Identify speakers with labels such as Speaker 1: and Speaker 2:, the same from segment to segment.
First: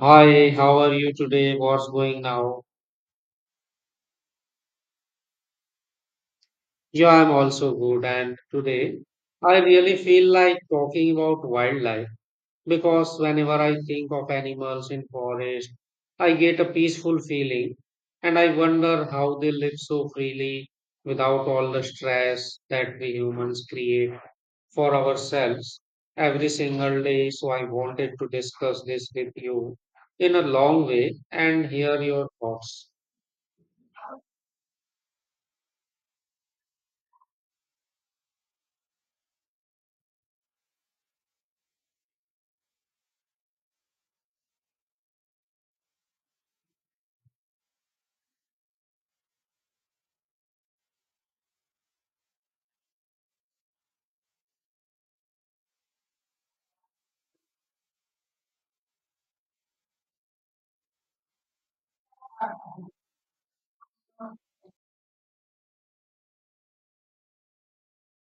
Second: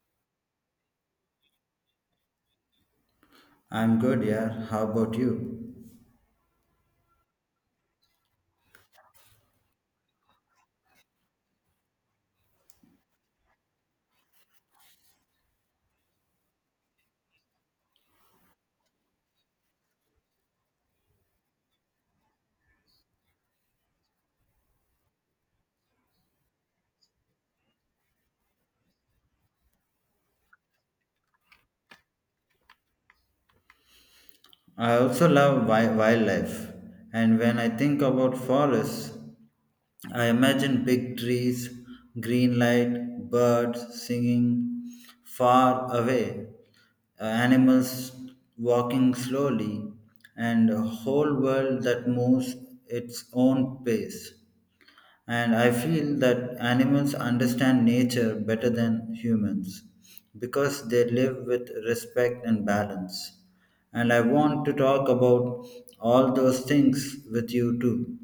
Speaker 1: Hi, how are you today? What's going now?
Speaker 2: I'm good, yeah. How about you?
Speaker 1: Yeah, I'm also good. And today, I really feel like talking about wildlife because whenever I think of animals in forest, I get a peaceful feeling and I wonder how they live so freely without all the stress that we humans create for ourselves every single day. So I wanted to discuss this with you in a long way and hear your thoughts.
Speaker 2: I also love wildlife, and when I think about forests, I imagine big trees, green light, birds singing far away, animals walking slowly, and a whole world that moves its own pace. And I feel that animals understand nature better than humans because they live with respect and balance. And I want to talk about all those things with you too.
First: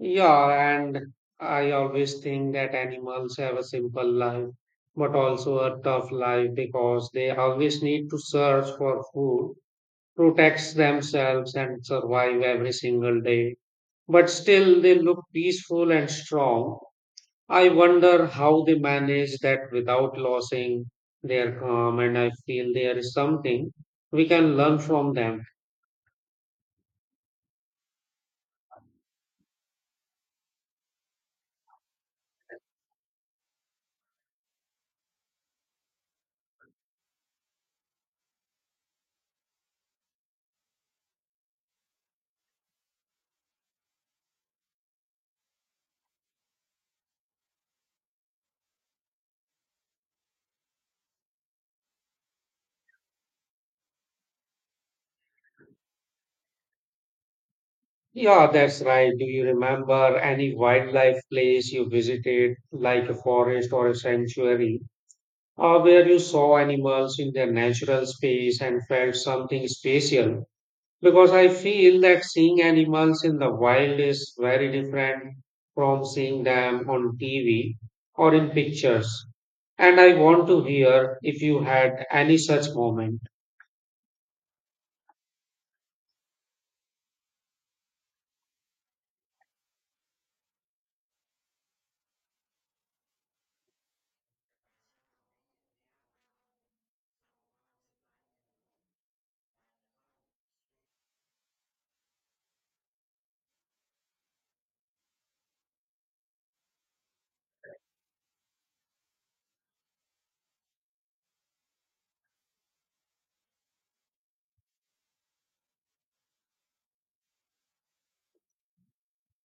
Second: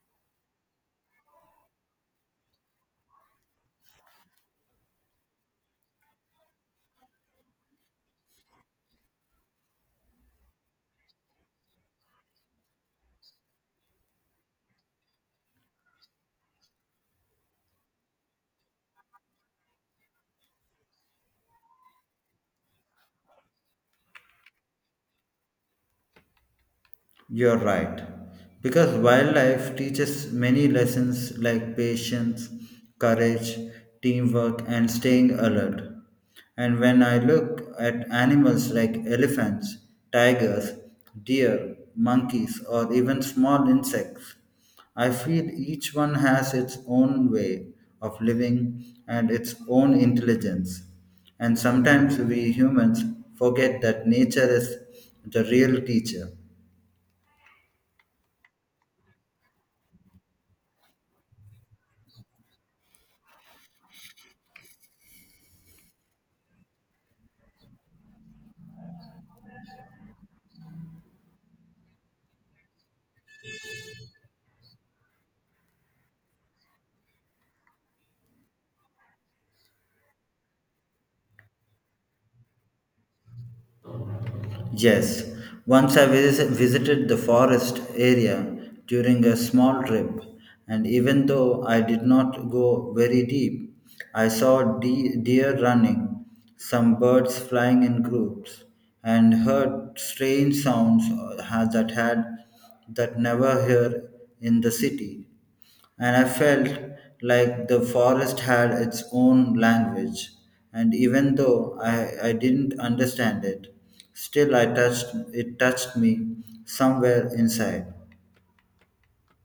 Speaker 1: Yeah, and I always think that animals have a simple life, but also a tough life because they always need to search for food, protect themselves, and survive every single day. But still, they look peaceful and strong. I wonder how they manage that without losing their calm, and I feel there is something we can learn from them.
Speaker 2: You're right. Because wildlife teaches many lessons like patience, courage, teamwork, and staying alert. And when I look at animals like elephants, tigers, deer, monkeys, or even small insects, I feel each one has its own way of living and its own intelligence. And sometimes we humans forget that nature is the real teacher.
Speaker 1: Yeah, that's right. Do you remember any wildlife place you visited, like a forest or a sanctuary, or where you saw animals in their natural space and felt something special? Because I feel that seeing animals in the wild is very different from seeing them on TV or in pictures. And I want to hear if you had any such moment.
Speaker 2: Yes, once I visited the forest area during a small trip, and even though I did not go very deep, I saw deer running, some birds flying in groups, and heard strange sounds that had that never hear in the city, and I felt like the forest had its own language. And even though I didn't understand it, still I touched it touched me somewhere inside.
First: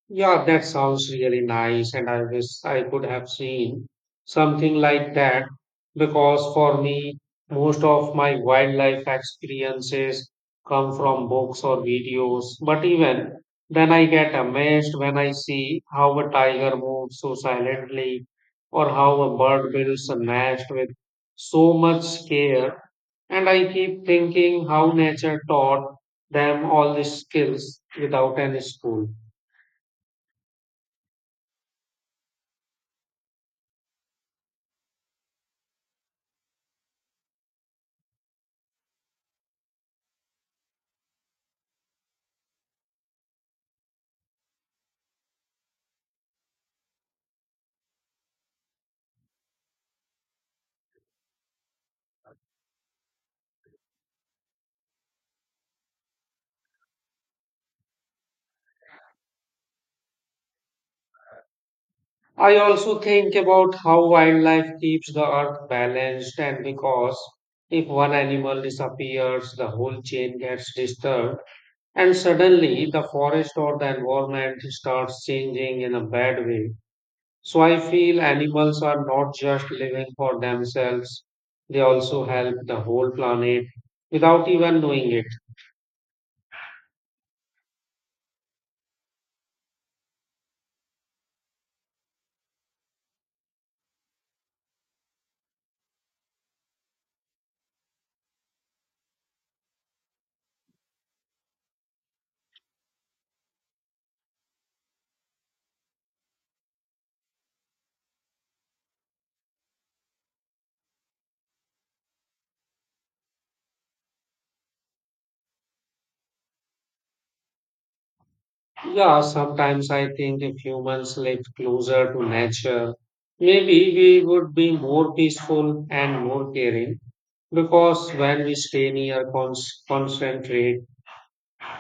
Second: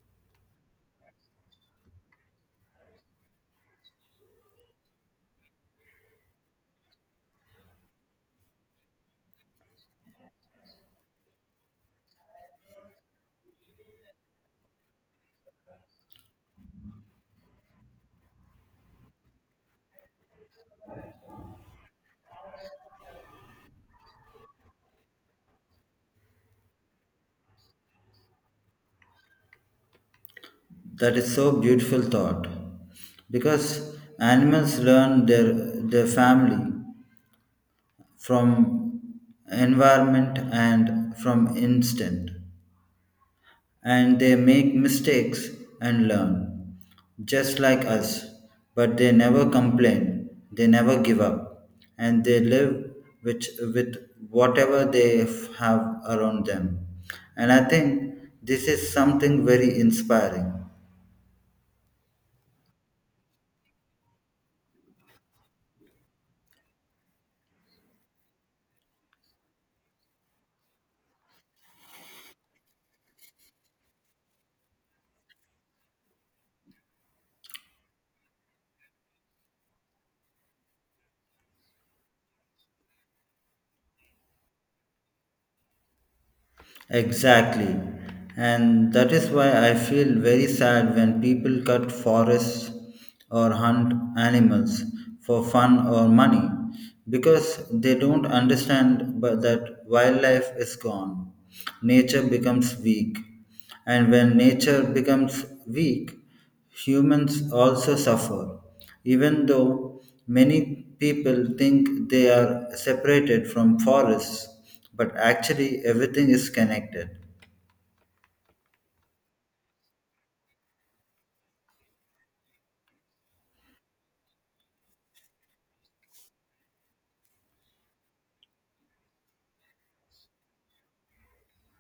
Speaker 1: Yeah, that sounds really nice, and I wish I could have seen something like that because for me, most of my wildlife experiences come from books or videos. But even then, I get amazed when I see how a tiger moves so silently or how a bird builds a nest with so much care. And I keep thinking how nature taught them all these skills without any school.
Speaker 2: That is so beautiful thought. Because animals learn their family from environment and from instinct. And they make mistakes and learn, just like us. But they never complain, they never give up, and they live which, with whatever they have around them. And I think this is something very inspiring.
Speaker 1: I also think about how wildlife keeps the earth balanced, and because if one animal disappears, the whole chain gets disturbed, and suddenly the forest or the environment starts changing in a bad way. So I feel animals are not just living for themselves, they also help the whole planet without even knowing it.
Speaker 2: Exactly. And that is why I feel very sad when people cut forests or hunt animals for fun or money because they don't understand but that wildlife is gone. Nature becomes weak. And when nature becomes weak, humans also suffer, even though many people think they are separated from forests, but actually everything is connected.
Speaker 1: Yeah, sometimes I think if humans lived closer to nature, maybe we would be more peaceful and more caring. Because when we stay near, concentrate,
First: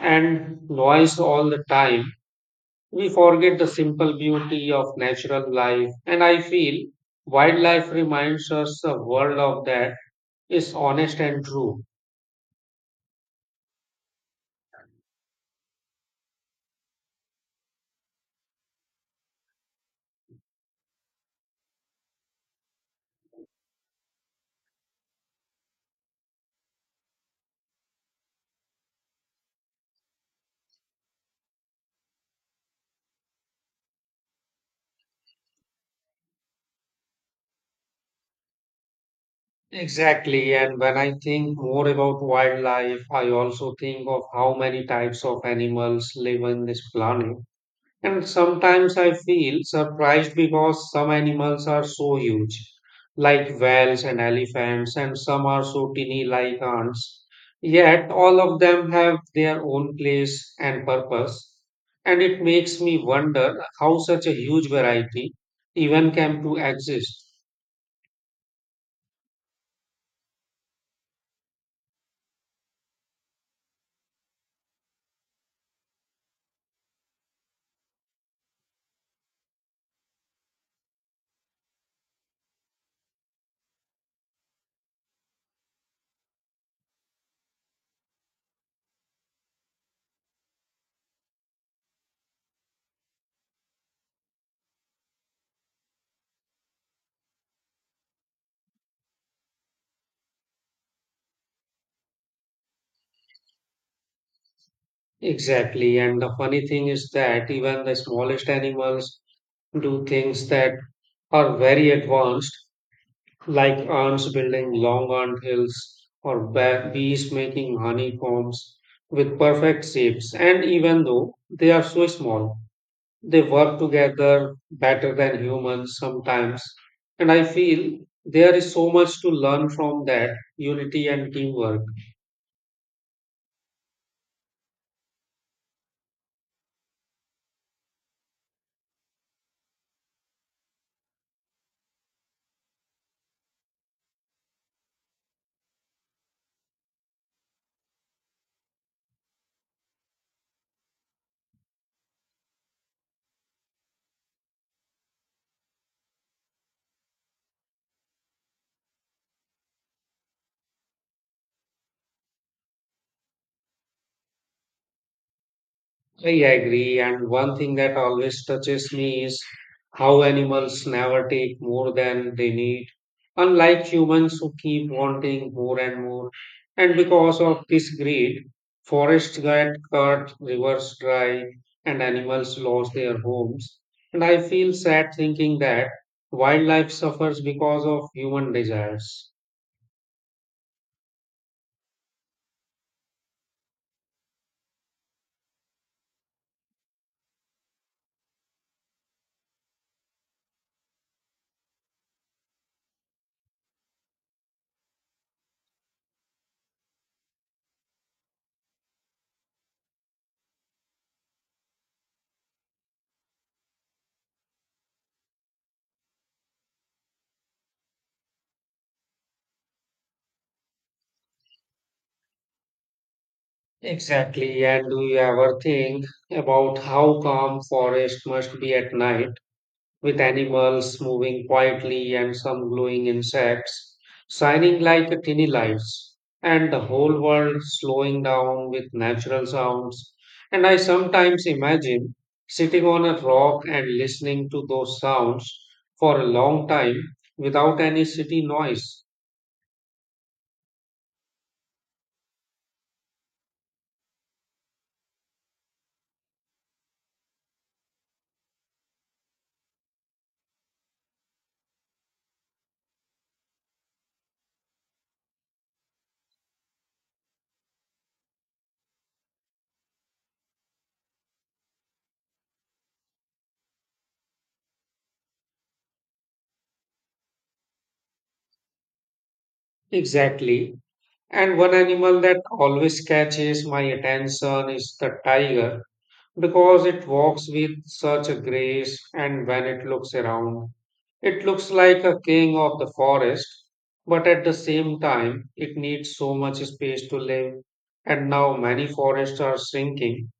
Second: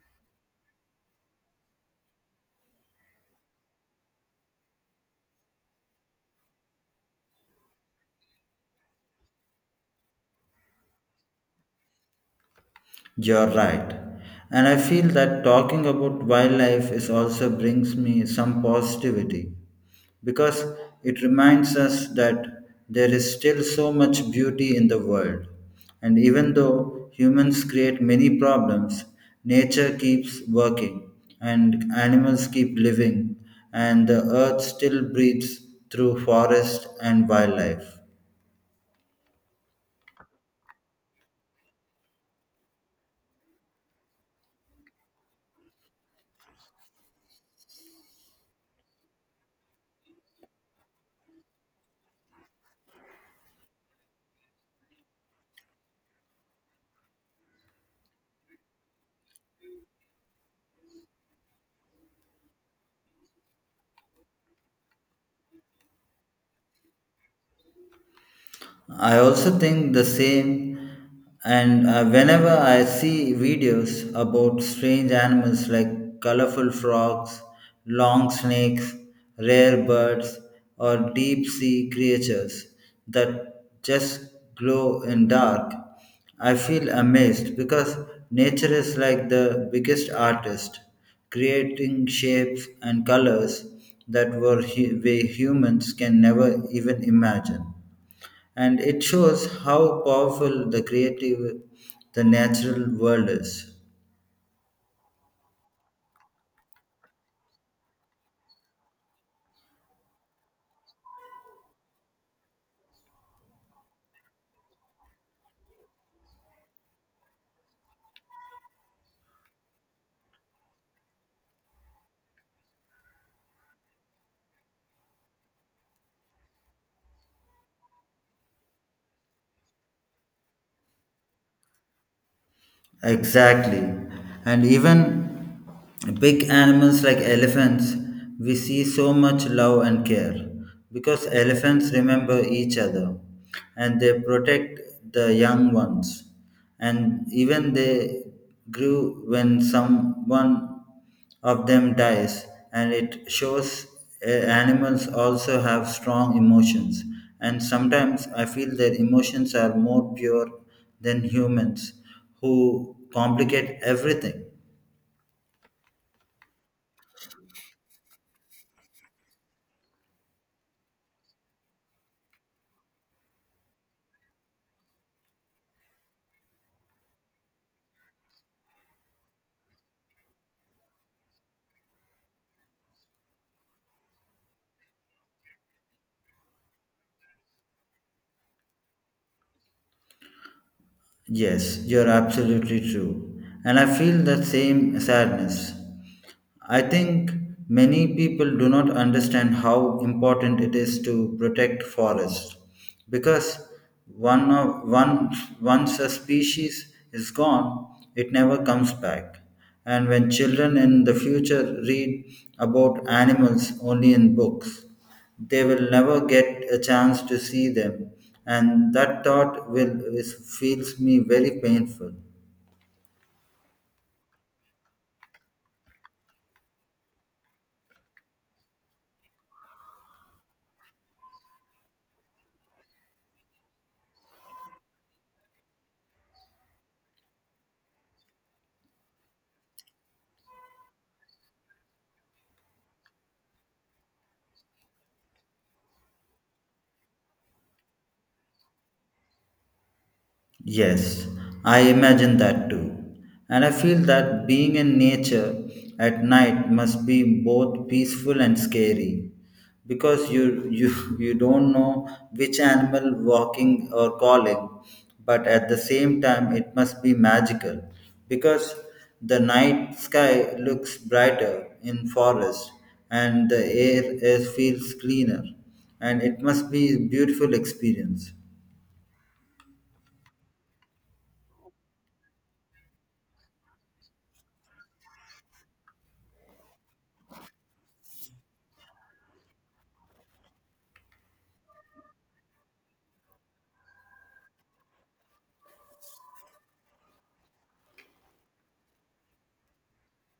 Speaker 1: and noise all the time, we forget the simple beauty of natural life. And I feel wildlife reminds us a world of that is honest and true.
Speaker 2: You're right. And I feel that talking about wildlife is also brings me some positivity because it reminds us that there is still so much beauty in the world. And even though humans create many problems, nature keeps working and animals keep living and the earth still breathes through forest and wildlife.
Speaker 1: Exactly. And when I think more about wildlife, I also think of how many types of animals live on this planet. And sometimes I feel surprised because some animals are so huge, like whales and elephants, and some are so tiny, like ants. Yet all of them have their own place and purpose. And it makes me wonder how such a huge variety even came to exist.
Speaker 2: I also think the same. And whenever I see videos about strange animals like colorful frogs, long snakes, rare birds, or deep sea creatures that just glow in dark, I feel amazed because nature is like the biggest artist, creating shapes and colors that we humans can never even imagine, and it shows how powerful the creative the natural world is.
Speaker 1: Exactly. And the funny thing is that even the smallest animals do things that are very advanced, like ants building long ant hills or bees making honeycombs with perfect shapes. And even though they are so small, they work together better than humans sometimes. And I feel there is so much to learn from that unity and teamwork.
Speaker 2: Exactly. And even big animals like elephants, we see so much love and care because elephants remember each other and they protect the young ones, and even they grew when someone of them dies. And it shows animals also have strong emotions, and sometimes I feel their emotions are more pure than humans who complicate everything.
Speaker 1: I agree. And one thing that always touches me is how animals never take more than they need, unlike humans who keep wanting more and more. And because of this greed, forests get cut, rivers dry, and animals lose their homes. And I feel sad thinking that wildlife suffers because of human desires.
Speaker 2: Yes, you're absolutely true, and I feel the same sadness. I think many people do not understand how important it is to protect forests because one of, one, once a species is gone, it never comes back. And when children in the future read about animals only in books, they will never get a chance to see them. And that feels me very painful.
Speaker 1: Exactly. And do you ever think about how calm forest must be at night, with animals moving quietly and some glowing insects shining like tiny lights, and the whole world slowing down with natural sounds. And I sometimes imagine sitting on a rock and listening to those sounds for a long time without any city noise.
Speaker 2: Yes, I imagine that too. And I feel that being in nature at night must be both peaceful and scary because you you don't know which animal walking or calling, but at the same time it must be magical because the night sky looks brighter in forest, and the air feels cleaner, and it must be beautiful experience.
Speaker 1: Exactly. And one animal that always catches my attention is the tiger because it walks with such a grace, and when it looks around, it looks like a king of the forest, but at the same time, it needs so much space to live. And now many forests are shrinking,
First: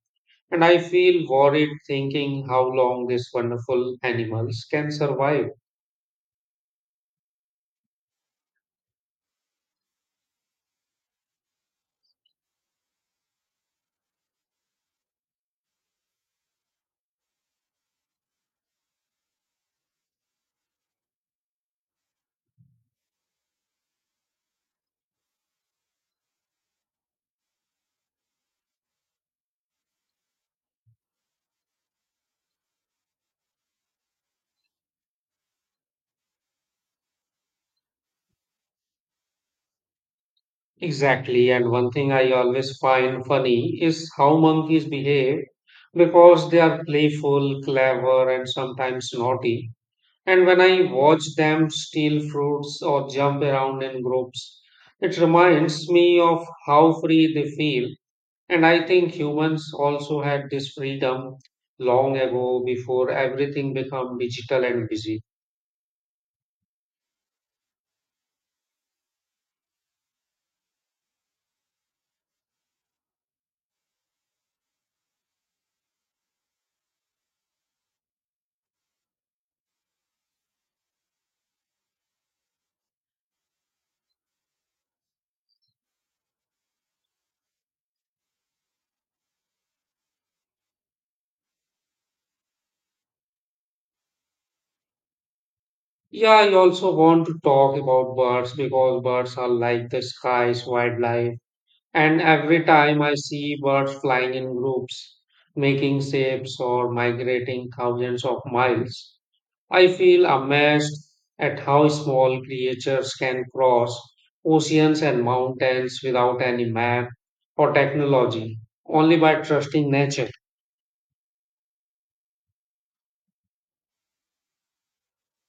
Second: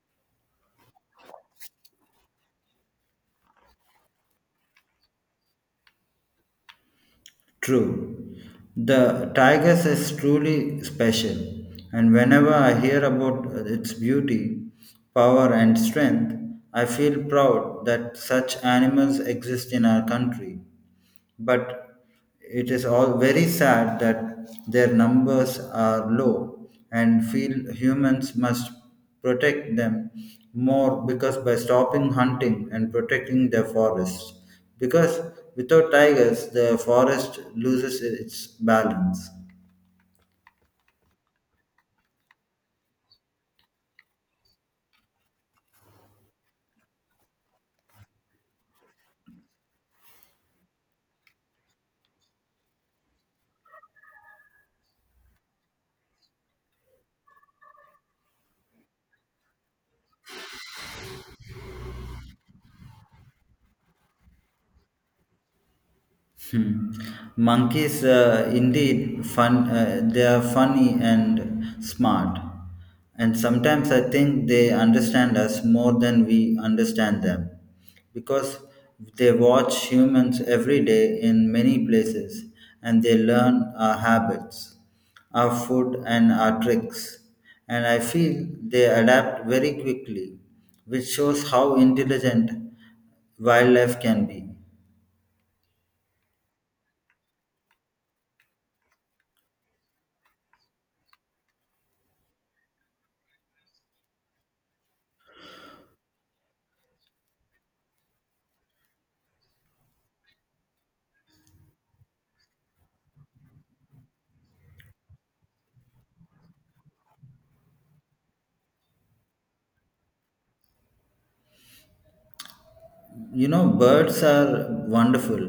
Speaker 1: and I feel worried thinking how long these wonderful animals can survive.
Speaker 2: True. The Tigers is truly special, and whenever I hear about its beauty, power, and strength, I feel proud that such animals exist in our country. But it is all very sad that their numbers are low, and feel humans must protect them more because by stopping hunting and protecting their forests. Because without tigers, the forest loses its balance.
Speaker 1: Exactly, and one thing I always find funny is how monkeys behave because they are playful, clever, and sometimes naughty. And when I watch them steal fruits or jump around in groups, it reminds me of how free they feel. And I think humans also had this freedom long ago before everything became digital and busy.
Speaker 2: Hmm. Monkeys, indeed, fun. They are funny and smart, and sometimes I think they understand us more than we understand them, because they watch humans every day in many places, and they learn our habits, our food, and our tricks. And I feel they adapt very quickly, which shows how intelligent wildlife can be.
Speaker 1: Yeah, I also want to talk about birds because birds are like the sky's wildlife. And every time I see birds flying in groups, making shapes or migrating thousands of miles, I feel amazed at how small creatures can cross oceans and mountains without any map or technology, only by trusting nature.
Speaker 2: You know birds are wonderful,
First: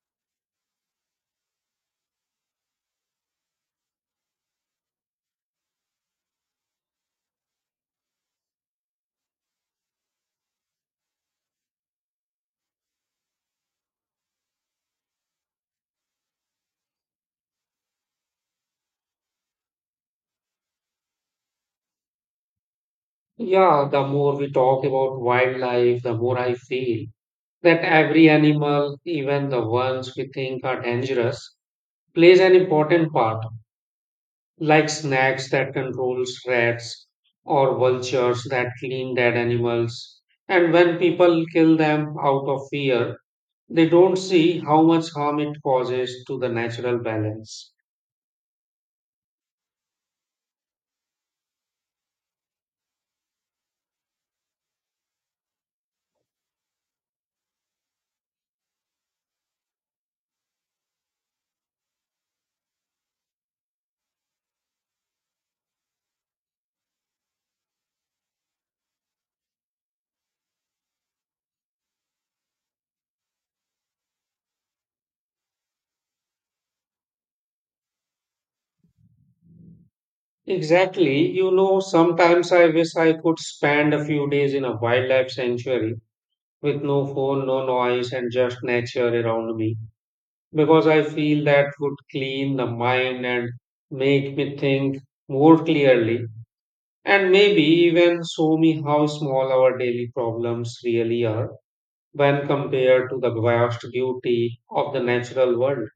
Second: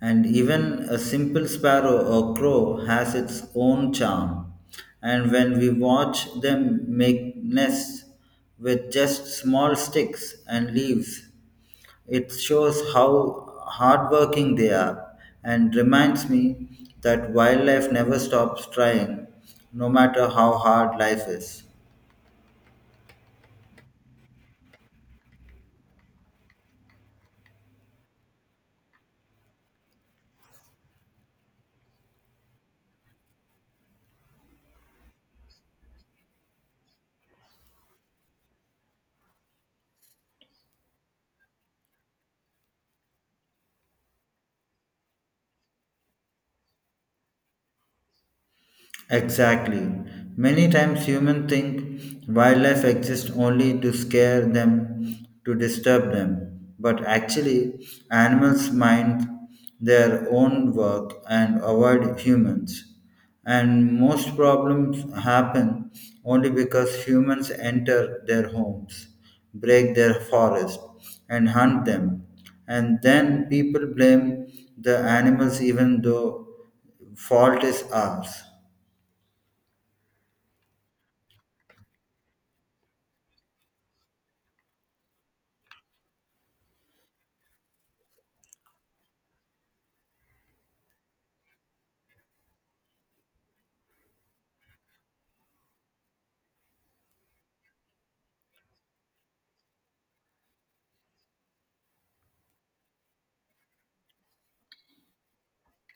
Speaker 2: and even a simple sparrow or crow has its own charm, and when we watch them make nests with just small sticks and leaves, it shows how hardworking they are and reminds me that wildlife never stops trying, no matter how hard life is.
Speaker 1: Yeah, the more we talk about wildlife, the more I feel that every animal, even the ones we think are dangerous, plays an important part, like snakes that controls rats or vultures that clean dead animals. And when people kill them out of fear, they don't see how much harm it causes to the natural balance.
Speaker 2: Exactly. Many times humans think wildlife exists only to scare them, to disturb them. But actually, animals mind their own work and avoid humans. And most problems happen only because humans enter their homes, break their forest, and hunt them. And then people blame the animals even though fault is ours.
Speaker 1: Exactly. You know, sometimes I wish I could spend a few days in a wildlife sanctuary with no phone, no noise, and just nature around me because I feel that would clean the mind and make me think more clearly and maybe even show me how small our daily problems really are when compared to the vast beauty of the natural world.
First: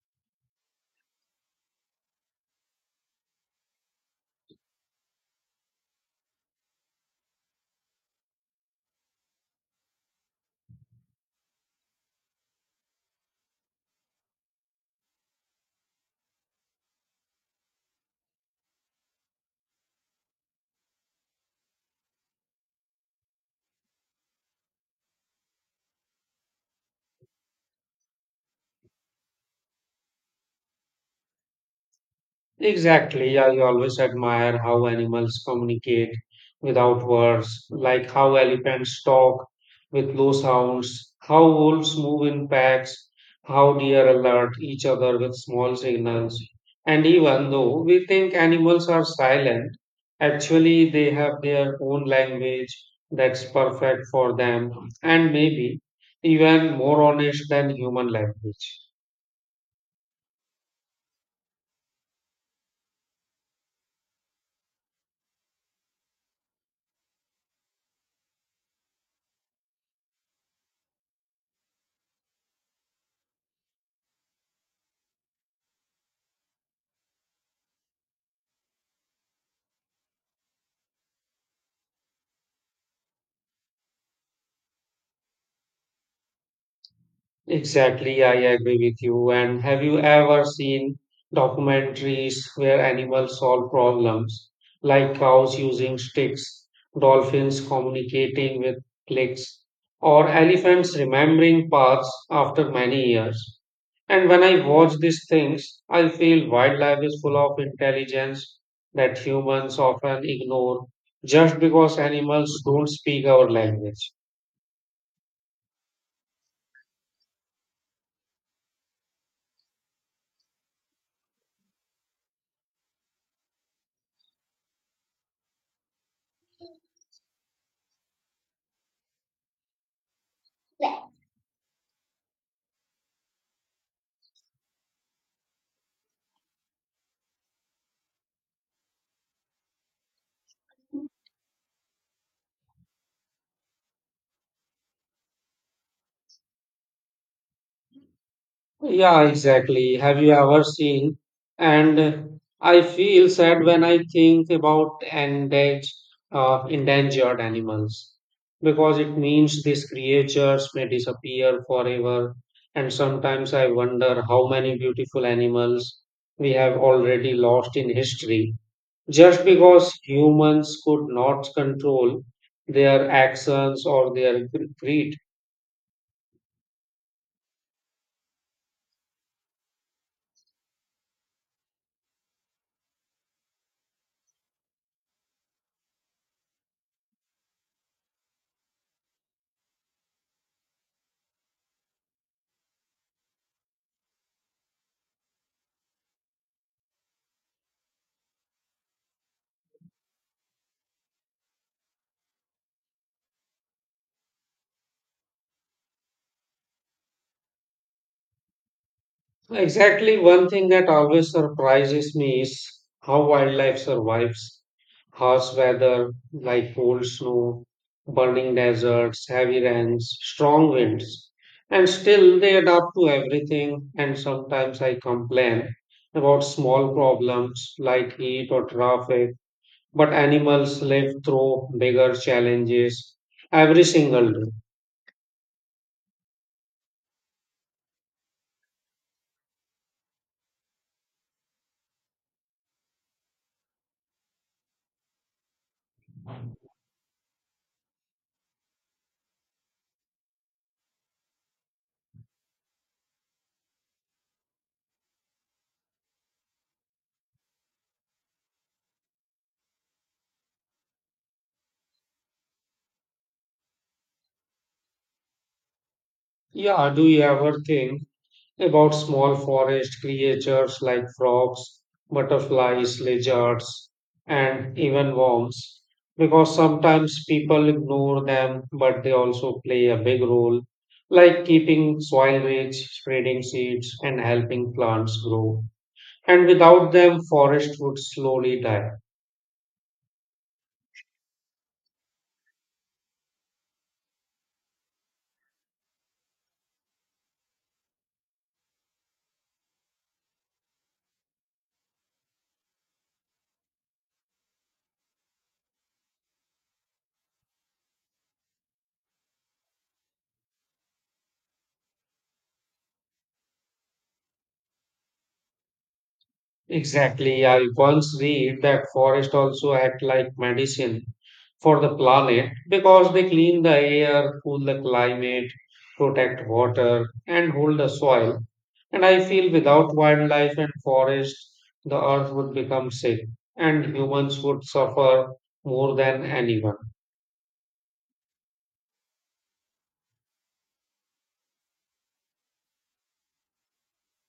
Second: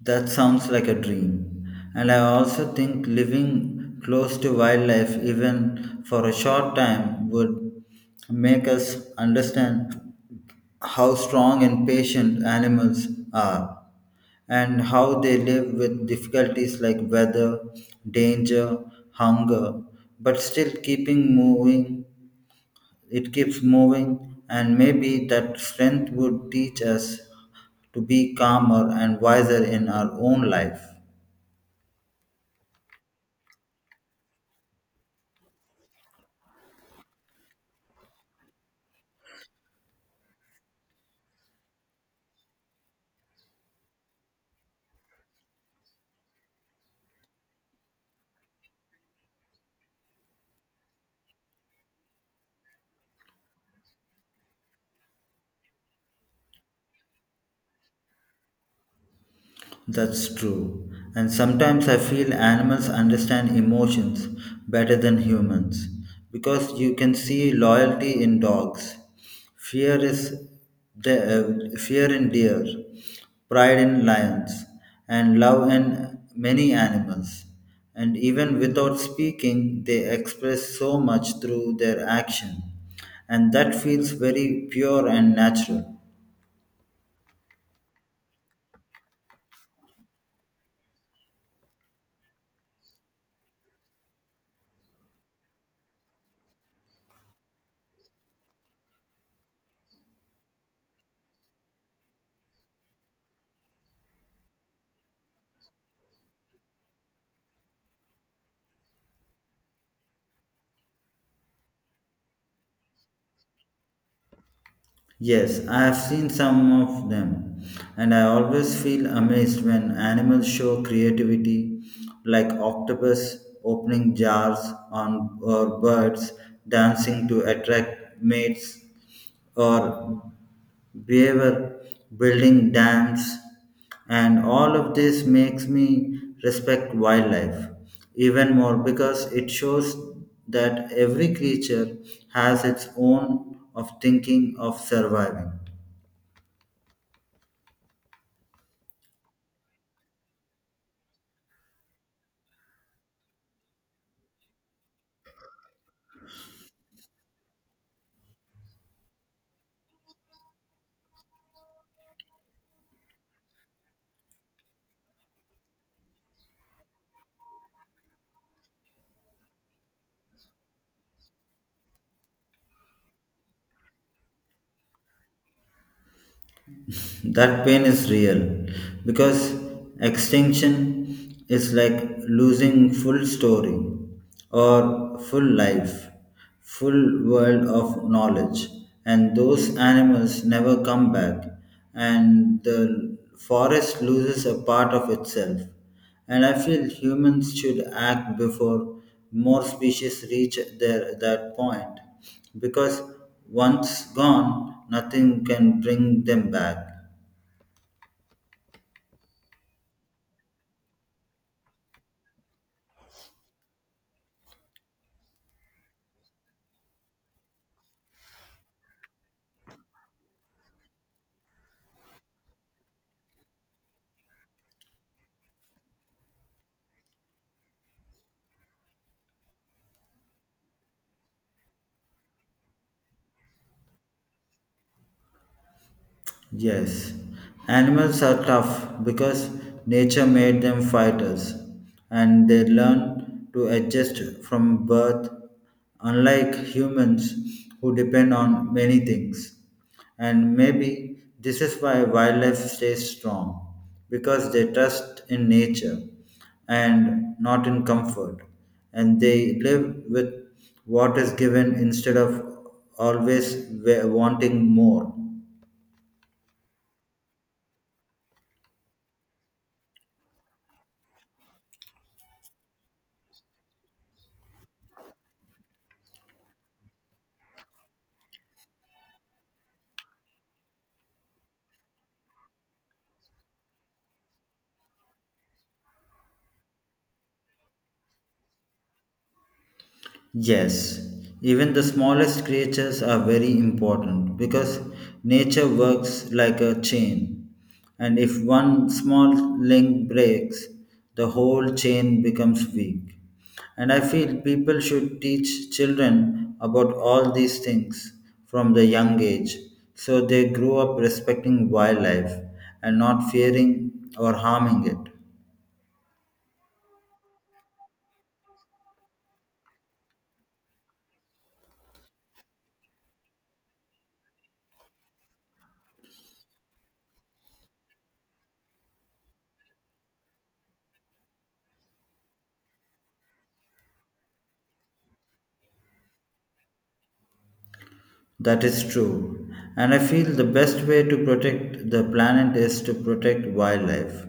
Speaker 2: That sounds like a dream. And I also think living close to wildlife, even for a short time, would make us understand how strong and patient animals are, and how they live with difficulties like weather, danger, hunger, but still keeping moving. It keeps moving, and maybe that strength would teach us to be calmer and wiser in our own life.
Speaker 1: Exactly. I always admire how animals communicate without words, like how elephants talk with low sounds, how wolves move in packs, how deer alert each other with small signals. And even though we think animals are silent, actually they have their own language that's perfect for them and maybe even more honest than human language.
Speaker 2: That's true. And sometimes I feel animals understand emotions better than humans because you can see loyalty in dogs. Fear is Fear in deer, pride in lions, and love in many animals. And even without speaking, they express so much through their action. And that feels very pure and natural.
Speaker 1: Exactly, I agree with you. And have you ever seen documentaries where animals solve problems, like cows using sticks, dolphins communicating with clicks, or elephants remembering paths after many years? And when I watch these things, I feel wildlife is full of intelligence that humans often ignore just because animals don't speak our language.
Speaker 2: Yes, I have seen some of them, and I always feel amazed when animals show creativity, like octopus opening jars on or birds dancing to attract mates, or beaver building dams. And all of this makes me respect wildlife even more because it shows that every creature has its own of thinking of surviving.
Speaker 1: Yeah, exactly. Have you ever seen? And I feel sad when I think about endangered animals because it means these creatures may disappear forever. And sometimes I wonder how many beautiful animals we have already lost in history just because humans could not control their actions or their greed.
Speaker 2: That pain is real because extinction is like losing full story or full life, full world of knowledge, and those animals never come back, and the forest loses a part of itself. And I feel humans should act before more species that point because once gone, nothing can bring them back.
Speaker 1: Exactly, one thing that always surprises me is how wildlife survives harsh weather like cold snow, burning deserts, heavy rains, strong winds, and still they adapt to everything. And sometimes I complain about small problems like heat or traffic, but animals live through bigger challenges every single day.
Speaker 2: Yes, animals are tough because nature made them fighters and they learn to adjust from birth, unlike humans who depend on many things. And maybe this is why wildlife stays strong because they trust in nature and not in comfort, and they live with what is given instead of always wanting more.
Speaker 1: Yeah, do you ever think about small forest creatures like frogs, butterflies, lizards, and even worms, because sometimes people ignore them, but they also play a big role, like keeping soil rich, spreading seeds, and helping plants grow. And without them, forest would slowly die.
Speaker 2: Yes, even the smallest creatures are very important because nature works like a chain, and if one small link breaks, the whole chain becomes weak. And I feel people should teach children about all these things from the young age so they grow up respecting wildlife and not fearing or harming it.
Speaker 1: Exactly. I once read that forests also act like medicine for the planet because they clean the air, cool the climate, protect water, and hold the soil. And I feel without wildlife and forests, the earth would become sick and humans would suffer more than anyone.
Speaker 2: That is true. And I feel the best way to protect the planet is to protect wildlife.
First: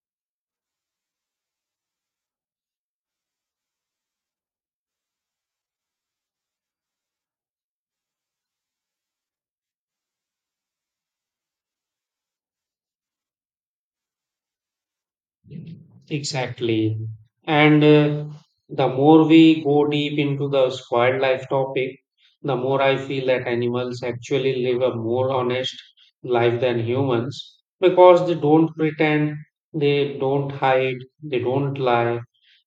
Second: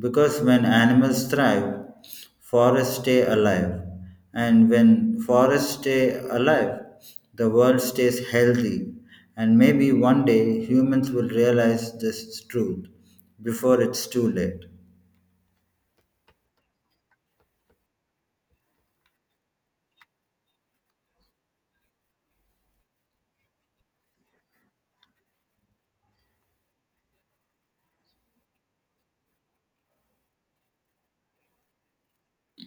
Speaker 2: Because when animals thrive, forests stay alive. And when forests stay alive, the world stays healthy. And maybe one day humans will realize this truth before it's too late.
Speaker 1: Exactly. And the more we go deep into the wildlife topic, the more I feel that animals actually live a more honest life than humans because they don't pretend, they don't hide, they don't lie,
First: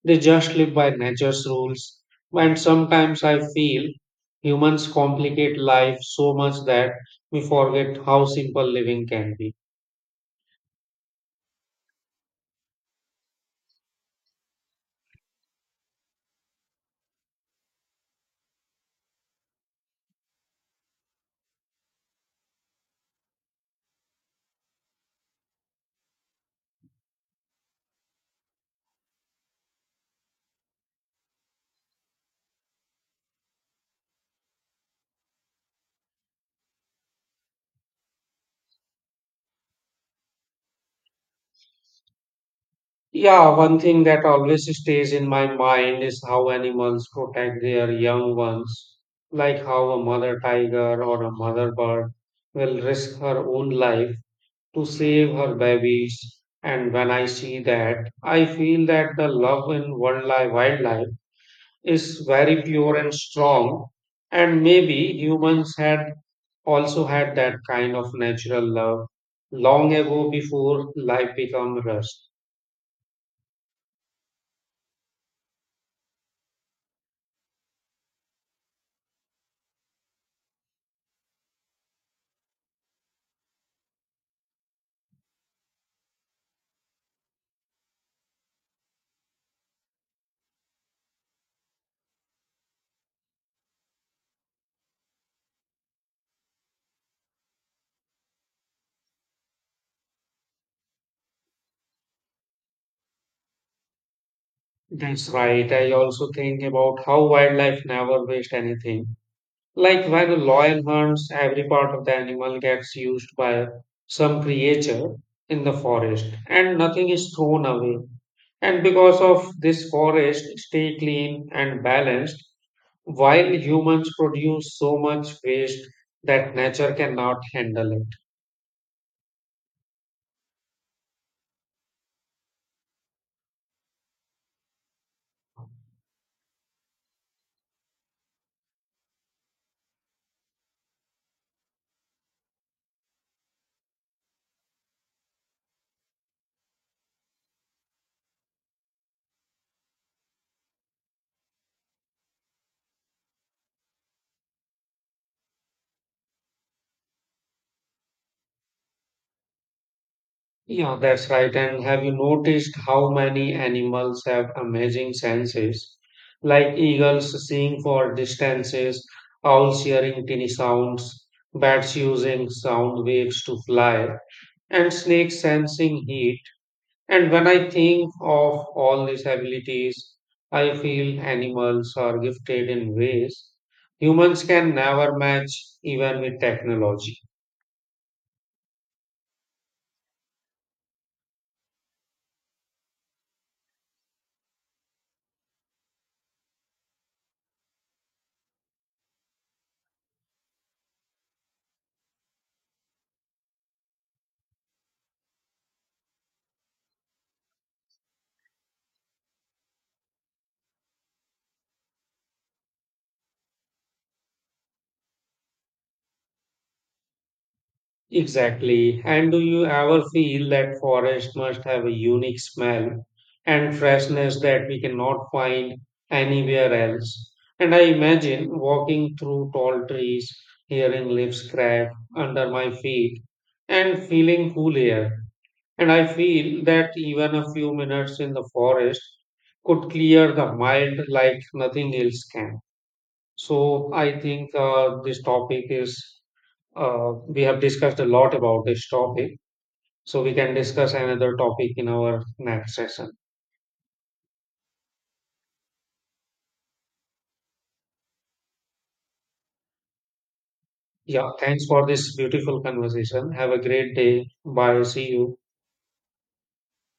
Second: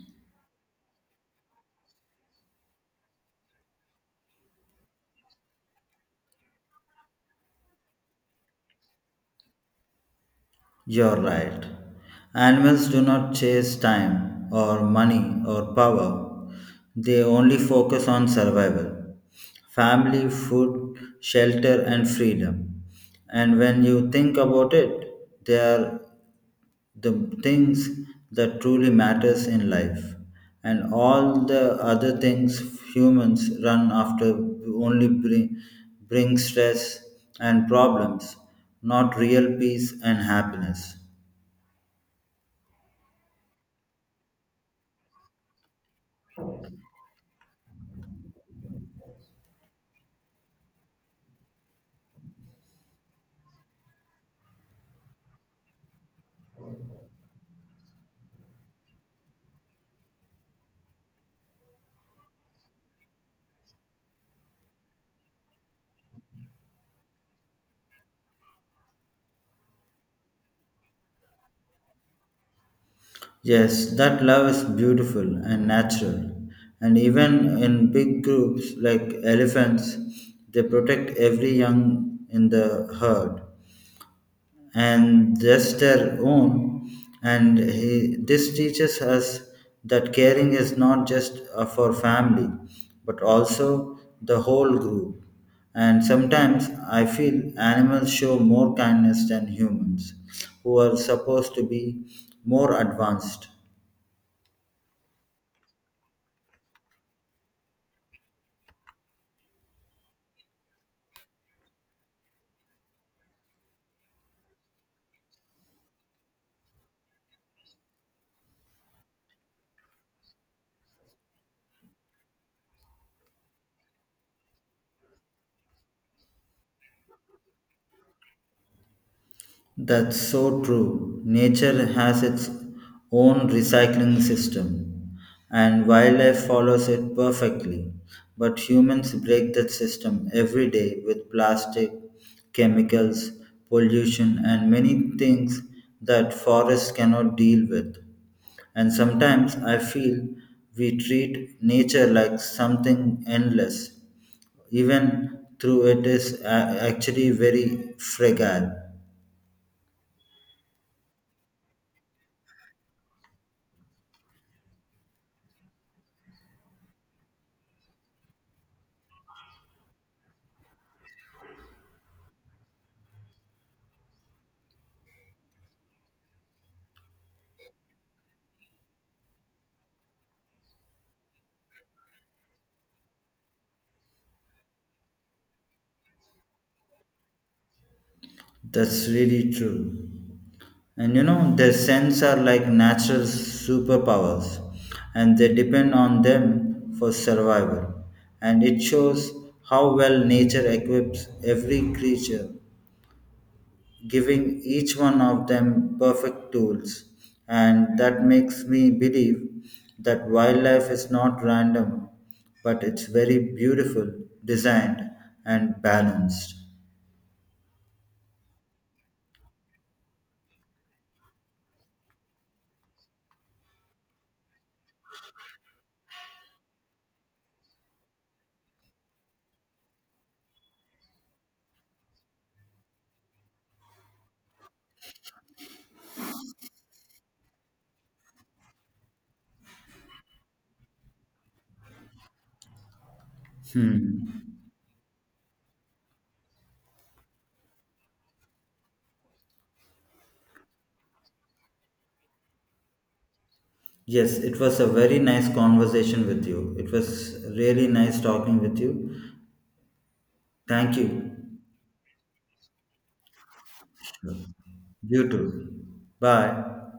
Speaker 1: they just live by nature's rules. And sometimes I feel humans complicate life so much that we forget how simple living can be.
Speaker 2: You're right. Animals do not chase time or money or power. They only focus on survival, family, food, shelter, and freedom. And when you think about it, they are the things that truly matters in life. And all the other things humans run after only bring stress and problems, not real peace and happiness.
Speaker 1: Yeah, one thing that always stays in my mind is how animals protect their young ones, like how a mother tiger or a mother bird will risk her own life to save her babies. And when I see that, I feel that the love in wildlife is very pure and strong. And maybe humans had also had that kind of natural love long ago before life became rushed.
Speaker 2: Yes, that love is beautiful and natural. And even in big groups like elephants, they protect every young in the herd and just their own. And this teaches us that caring is not just for family, but also the whole group. And sometimes I feel animals show more kindness than humans, who are supposed to be more advanced.
Speaker 1: That's right. I also think about how wildlife never waste anything. Like when a lion hunts, every part of the animal gets used by some creature in the forest, and nothing is thrown away. And because of this, forest stay clean and balanced, while humans produce so much waste that nature cannot handle it.
Speaker 2: That's so true. Nature has its own recycling system, and wildlife follows it perfectly. But humans break that system every day with plastic, chemicals, pollution, and many things that forests cannot deal with. And sometimes I feel we treat nature like something endless, even though it is actually very fragile.
Speaker 1: Yeah, that's right. And have you noticed how many animals have amazing senses? Like eagles seeing for distances, owls hearing tiny sounds, bats using sound waves to fly, and snakes sensing heat. And when I think of all these abilities, I feel animals are gifted in ways humans can never match, even with technology.
Speaker 2: That's really true. And you know, their sense are like natural superpowers and they depend on them for survival. And it shows how well nature equips every creature, giving each one of them perfect tools. And that makes me believe that wildlife is not random, but it's very beautiful, designed, and balanced.
Speaker 1: Exactly. And do you ever feel that forest must have a unique smell and freshness that we cannot find anywhere else? And I imagine walking through tall trees, hearing leaves crack under my feet, and feeling cool air. And I feel that even a few minutes in the forest could clear the mind like nothing else can. So I think
Speaker 2: Hmm.
Speaker 1: this topic is we have discussed a lot about this topic, so we can discuss another topic in our next session.
Speaker 2: Yes, it was a very nice conversation with you. It was really nice talking with you. Thank
Speaker 1: Yeah,
Speaker 2: you.
Speaker 1: thanks for this beautiful conversation. Have a great day. Bye. See
Speaker 2: You
Speaker 1: you.
Speaker 2: too. Bye.